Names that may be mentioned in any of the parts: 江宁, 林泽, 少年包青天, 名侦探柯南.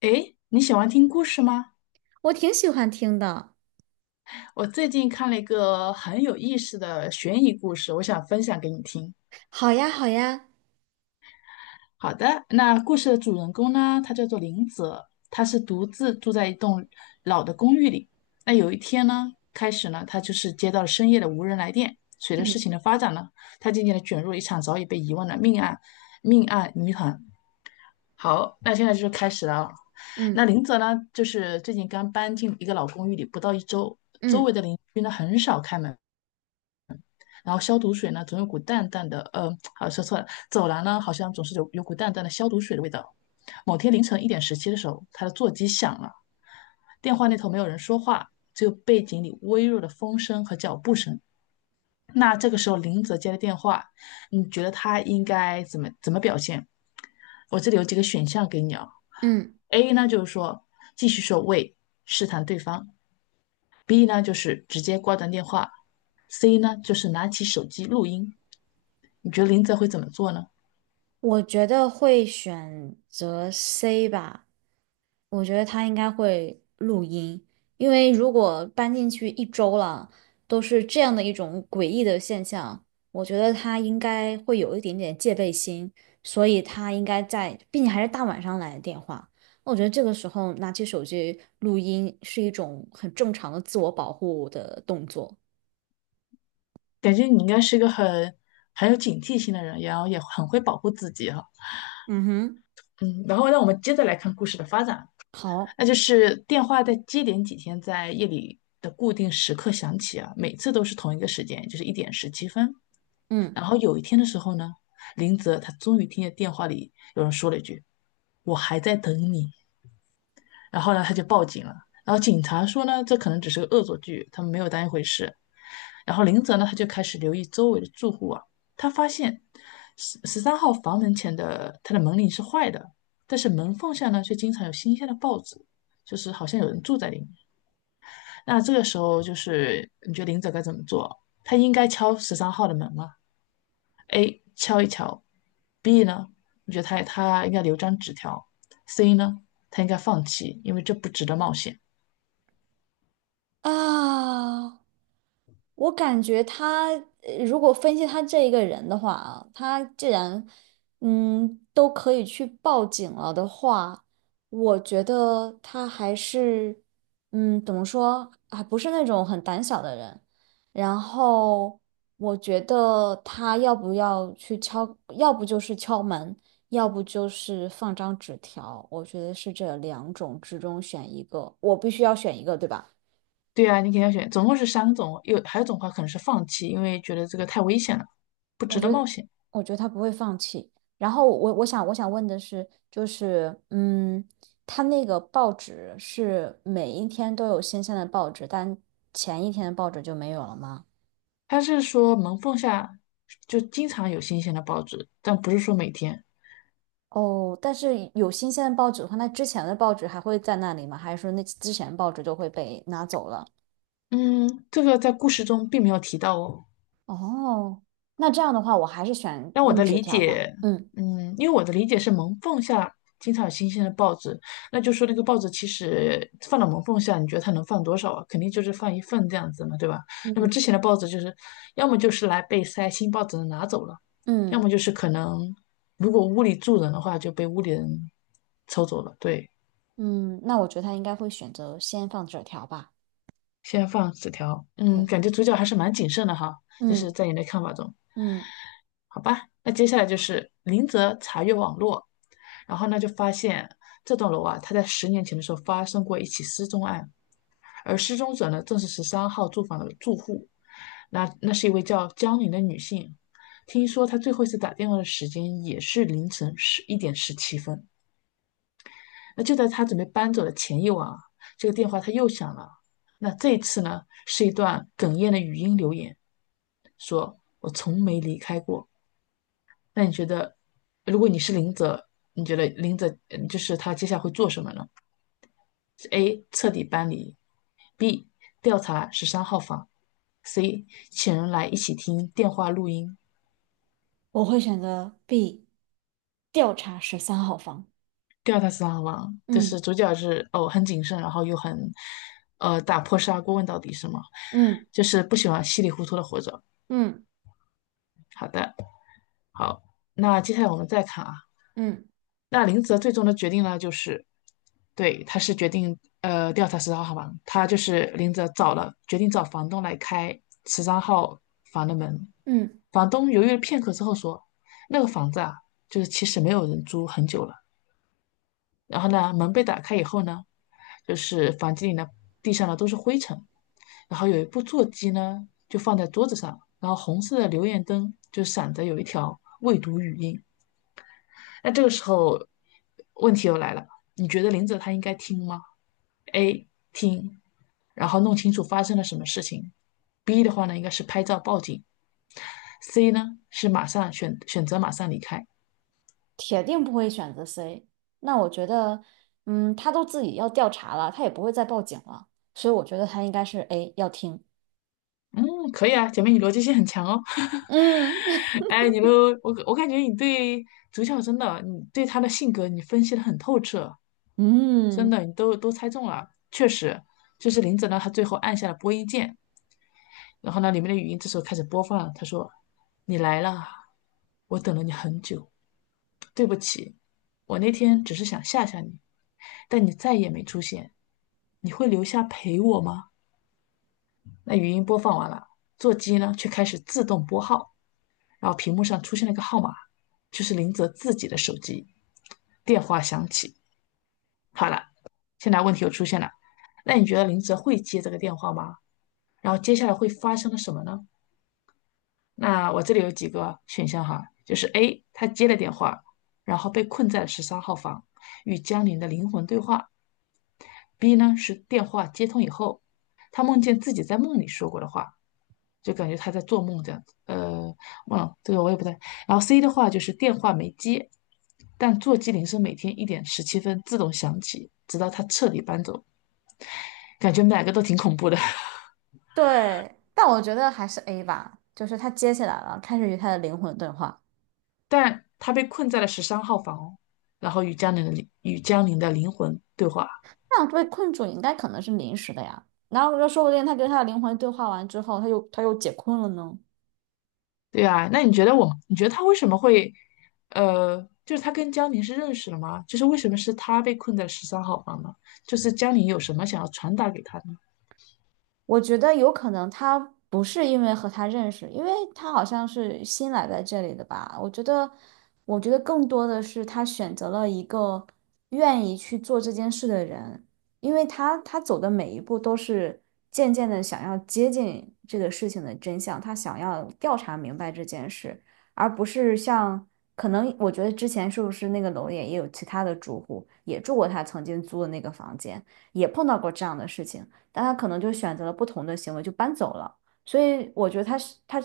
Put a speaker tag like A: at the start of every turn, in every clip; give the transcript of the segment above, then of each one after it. A: 诶，你喜欢听故事吗？
B: 我挺喜欢听的。
A: 我最近看了一个很有意思的悬疑故事，我想分享给你听。
B: 好呀，好呀，
A: 好的，那故事的主人公呢，他叫做林泽，他是独自住在一栋老的公寓里。那有一天呢，开始呢，他就是接到了深夜的无人来电。随着事
B: 嗯
A: 情的发展呢，他渐渐地卷入了一场早已被遗忘的命案谜团。好，那现在就是开始了啊。
B: 嗯
A: 那林泽呢，就是最近刚搬进一个老公寓里，不到一周，周
B: 嗯
A: 围的邻居呢很少开门，然后消毒水呢总有股淡淡的，好说错了，走廊呢好像总是有股淡淡的消毒水的味道。某天凌晨一点十七的时候，他的座机响了，电话那头没有人说话，只有背景里微弱的风声和脚步声。那这个时候林泽接了电话，你觉得他应该怎么表现？我这里有几个选项给你啊，
B: 嗯，
A: A 呢就是说继续说喂试探对方，B 呢就是直接挂断电话，C 呢就是拿起手机录音。你觉得林泽会怎么做呢？
B: 我觉得会选择 C 吧。我觉得他应该会录音，因为如果搬进去一周了，都是这样的一种诡异的现象，我觉得他应该会有一点点戒备心，所以他应该在，并且还是大晚上来的电话。我觉得这个时候拿起手机录音是一种很正常的自我保护的动作。
A: 感觉你应该是一个很有警惕性的人，然后也很会保护自己哈。
B: 嗯哼。
A: 嗯，然后让我们接着来看故事的发展。
B: 好。
A: 那就是电话在接连几天在夜里的固定时刻响起啊，每次都是同一个时间，就是一点十七分。
B: 嗯
A: 然后有一天的时候呢，林泽他终于听见电话里有人说了一句：“我还在等你。”然后呢，他就报警了。然后警察说呢，这可能只是个恶作剧，他们没有当一回事。然后林泽呢，他就开始留意周围的住户啊，他发现十三号房门前的他的门铃是坏的，但是门缝下呢却经常有新鲜的报纸，就是好像有人住在里面。那这个时候就是你觉得林泽该怎么做？他应该敲十三号的门吗？A 敲一敲，B 呢？你觉得他应该留张纸条？C 呢？他应该放弃，因为这不值得冒险。
B: 啊，我感觉他，如果分析他这一个人的话啊，他既然都可以去报警了的话，我觉得他还是怎么说，啊，不是那种很胆小的人。然后我觉得他要不要去敲，要不就是敲门，要不就是放张纸条，我觉得是这两种之中选一个，我必须要选一个，对吧？
A: 对啊，你肯定要选，总共是三种，有还有一种话可能是放弃，因为觉得这个太危险了，不
B: 我
A: 值得
B: 觉得，
A: 冒险。
B: 我觉得他不会放弃。然后我想问的是，他那个报纸是每一天都有新鲜的报纸，但前一天的报纸就没有了吗？
A: 他是说门缝下就经常有新鲜的报纸，但不是说每天。
B: 哦，但是有新鲜的报纸的话，那之前的报纸还会在那里吗？还是说那之前报纸就会被拿走了？
A: 嗯，这个在故事中并没有提到哦。
B: 哦，那这样的话，我还是选
A: 让我
B: 用
A: 的
B: 纸
A: 理
B: 条吧。
A: 解，
B: 嗯
A: 嗯，因为我的理解是门缝下经常有新鲜的报纸，那就说那个报纸其实放到门缝下，你觉得它能放多少啊？肯定就是放一份这样子嘛，对吧？那么
B: 嗯，
A: 之前的报纸就是要么就是来被塞新报纸的拿走了，要
B: 嗯
A: 么就是可能如果屋里住人的话就被屋里人抽走了。对，
B: 嗯，那我觉得他应该会选择先放纸条吧。
A: 先放纸条，
B: 对，
A: 感觉主角还是蛮谨慎的哈，就是
B: 嗯
A: 在你的看法中。
B: 嗯。
A: 好吧，那接下来就是林泽查阅网络，然后呢就发现这栋楼啊，他在10年前的时候发生过一起失踪案，而失踪者呢正是十三号住房的住户，那是一位叫江宁的女性，听说她最后一次打电话的时间也是凌晨11:17。那就在她准备搬走的前一晚啊，这个电话她又响了，那这一次呢是一段哽咽的语音留言，说我从没离开过。那你觉得，如果你是林泽，你觉得林泽就是他接下来会做什么呢？是 A 彻底搬离，B 调查十三号房，C 请人来一起听电话录音。
B: 我会选择 B，调查十三号房。
A: 调查十三号房就
B: 嗯
A: 是主角是哦很谨慎，然后又很打破砂锅问到底是吗？
B: 嗯
A: 就是不喜欢稀里糊涂的活着。
B: 嗯
A: 好的，好，那接下来我们再看啊，
B: 嗯
A: 那林泽最终的决定呢，就是对，他是决定调查十三号房，他就是林泽找了决定找房东来开十三号房的门，
B: 嗯，
A: 房东犹豫了片刻之后说，那个房子啊，就是其实没有人租很久了。然后呢，门被打开以后呢，就是房间里呢，地上呢都是灰尘，然后有一部座机呢就放在桌子上，然后红色的留言灯就闪着有一条未读语音。那这个时候，问题又来了，你觉得林子他应该听吗？A 听，然后弄清楚发生了什么事情。B 的话呢，应该是拍照报警。C 呢是马上选择马上离开。
B: 铁定不会选择 C。那我觉得，嗯，他都自己要调查了，他也不会再报警了，所以我觉得他应该是 A，要听。
A: 嗯，可以啊，姐妹你逻辑性很强哦。
B: 嗯
A: 哎，你都我我感觉你对主角真的，你对他的性格你分析的很透彻，真
B: 嗯。
A: 的你都猜中了。确实，就是林子呢，他最后按下了播音键，然后呢，里面的语音这时候开始播放了他说：“你来了，我等了你很久，对不起，我那天只是想吓吓你，但你再也没出现，你会留下陪我吗？”那语音播放完了，座机呢却开始自动拨号。然后屏幕上出现了一个号码，就是林泽自己的手机。电话响起，好了，现在问题又出现了，那你觉得林泽会接这个电话吗？然后接下来会发生了什么呢？那我这里有几个选项哈，就是 A，他接了电话，然后被困在了十三号房，与江林的灵魂对话；B 呢是电话接通以后，他梦见自己在梦里说过的话就感觉他在做梦这样子。忘了这个我也不太。然后 C 的话就是电话没接，但座机铃声每天一点十七分自动响起，直到他彻底搬走。感觉哪个都挺恐怖的。
B: 对，但我觉得还是 A 吧，就是他接起来了，开始与他的灵魂对话。
A: 但他被困在了十三号房哦，然后与江宁的灵魂对话。
B: 那样被困住应该可能是临时的呀，然后又说不定他跟他的灵魂对话完之后，他又解困了呢。
A: 对啊，那你觉得我，你觉得他为什么会，就是他跟江宁是认识了吗？就是为什么是他被困在十三号房呢？就是江宁有什么想要传达给他呢？
B: 我觉得有可能他不是因为和他认识，因为他好像是新来在这里的吧。我觉得更多的是他选择了一个愿意去做这件事的人，因为他走的每一步都是渐渐的想要接近这个事情的真相，他想要调查明白这件事，而不是像可能我觉得之前是不是那个楼里也有其他的住户也住过他曾经租的那个房间，也碰到过这样的事情。但他可能就选择了不同的行为，就搬走了。所以我觉得他是他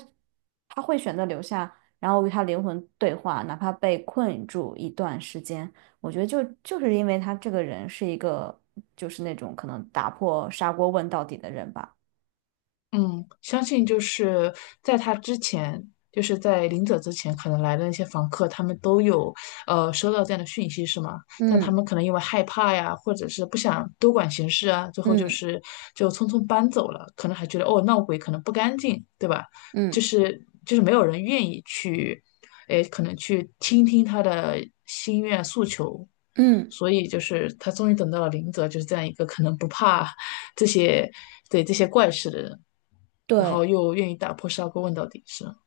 B: 他会选择留下，然后与他灵魂对话，哪怕被困住一段时间。我觉得就是因为他这个人是一个就是那种可能打破砂锅问到底的人吧。
A: 嗯，相信就是在他之前，就是在临走之前，可能来的那些房客，他们都有收到这样的讯息，是吗？但他
B: 嗯
A: 们可能因为害怕呀，或者是不想多管闲事啊，最后就
B: 嗯
A: 是就匆匆搬走了，可能还觉得哦闹鬼可能不干净，对吧？就
B: 嗯
A: 是就是没有人愿意去，诶，可能去倾听他的心愿诉求。
B: 嗯，
A: 所以就是他终于等到了林泽，就是这样一个可能不怕这些，对这些怪事的人。然后
B: 对，
A: 又愿意打破砂锅问到底，是吗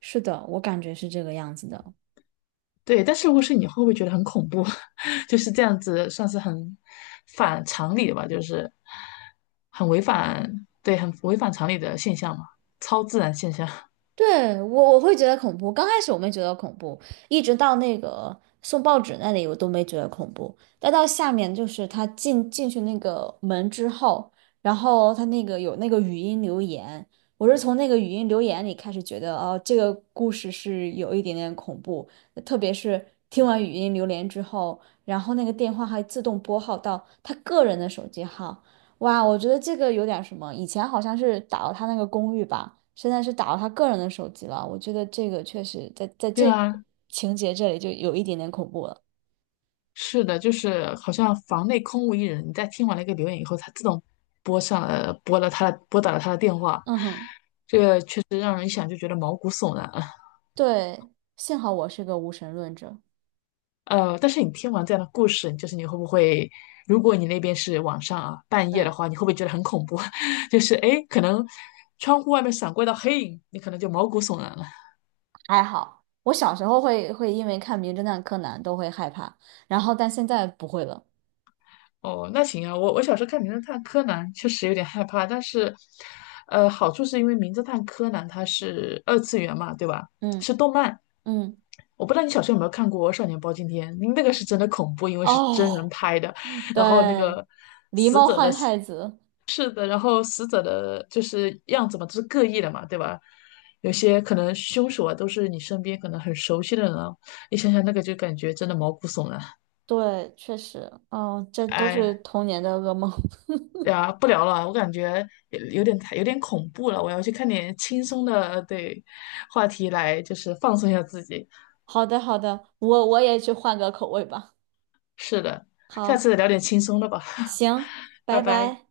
B: 是的，我感觉是这个样子的。
A: 对，但是如果是你，会不会觉得很恐怖？就是这样子，算是很反常理的吧，就是很违反，对，很违反常理的现象嘛，超自然现象。
B: 对，我会觉得恐怖，刚开始我没觉得恐怖，一直到那个送报纸那里我都没觉得恐怖，再到下面就是他进去那个门之后，然后他那个有那个语音留言，我是从那个语音留言里开始觉得哦，这个故事是有一点点恐怖，特别是听完语音留言之后，然后那个电话还自动拨号到他个人的手机号。哇，我觉得这个有点什么，以前好像是打到他那个公寓吧，现在是打到他个人的手机了。我觉得这个确实在
A: 对
B: 这个
A: 啊，
B: 情节这里就有一点点恐怖了。
A: 是的，就是好像房内空无一人。你在听完了一个留言以后，它自动拨打了他的电话，
B: 嗯哼。
A: 就是让人一想就觉得毛骨悚然。
B: 对，幸好我是个无神论者。
A: 但是你听完这样的故事，就是你会不会，如果你那边是晚上啊，半夜的
B: 嗯
A: 话，你会不会觉得很恐怖？就是哎，诶可能窗户外面闪过一道黑影，你可能就毛骨悚然了。
B: 还好。我小时候会因为看《名侦探柯南》都会害怕，然后但现在不会了。
A: 哦，那行啊，我小时候看《名侦探柯南》确实有点害怕，但是，好处是因为《名侦探柯南》它是二次元嘛，对吧？
B: 嗯
A: 是动漫。
B: 嗯。
A: 我不知道你小时候有没有看过《少年包青天》，那个是真的恐怖，因为是真人
B: 哦，
A: 拍的，然后那
B: 对，
A: 个
B: 狸
A: 死
B: 猫
A: 者的
B: 换太子。
A: 是的，然后死者的就是样子嘛，都是各异的嘛，对吧？有些可能凶手啊，都是你身边可能很熟悉的人啊，你想想那个就感觉真的毛骨悚然。
B: 对，确实，哦，这都是
A: 哎
B: 童年的噩梦。
A: 呀，不聊了，我感觉有点太有点恐怖了，我要去看点轻松的，对，话题来就是放松一下自己。
B: 好的，好的，我也去换个口味吧。
A: 是的，下
B: 好，
A: 次聊点轻松的吧，
B: 行，拜
A: 拜拜。
B: 拜。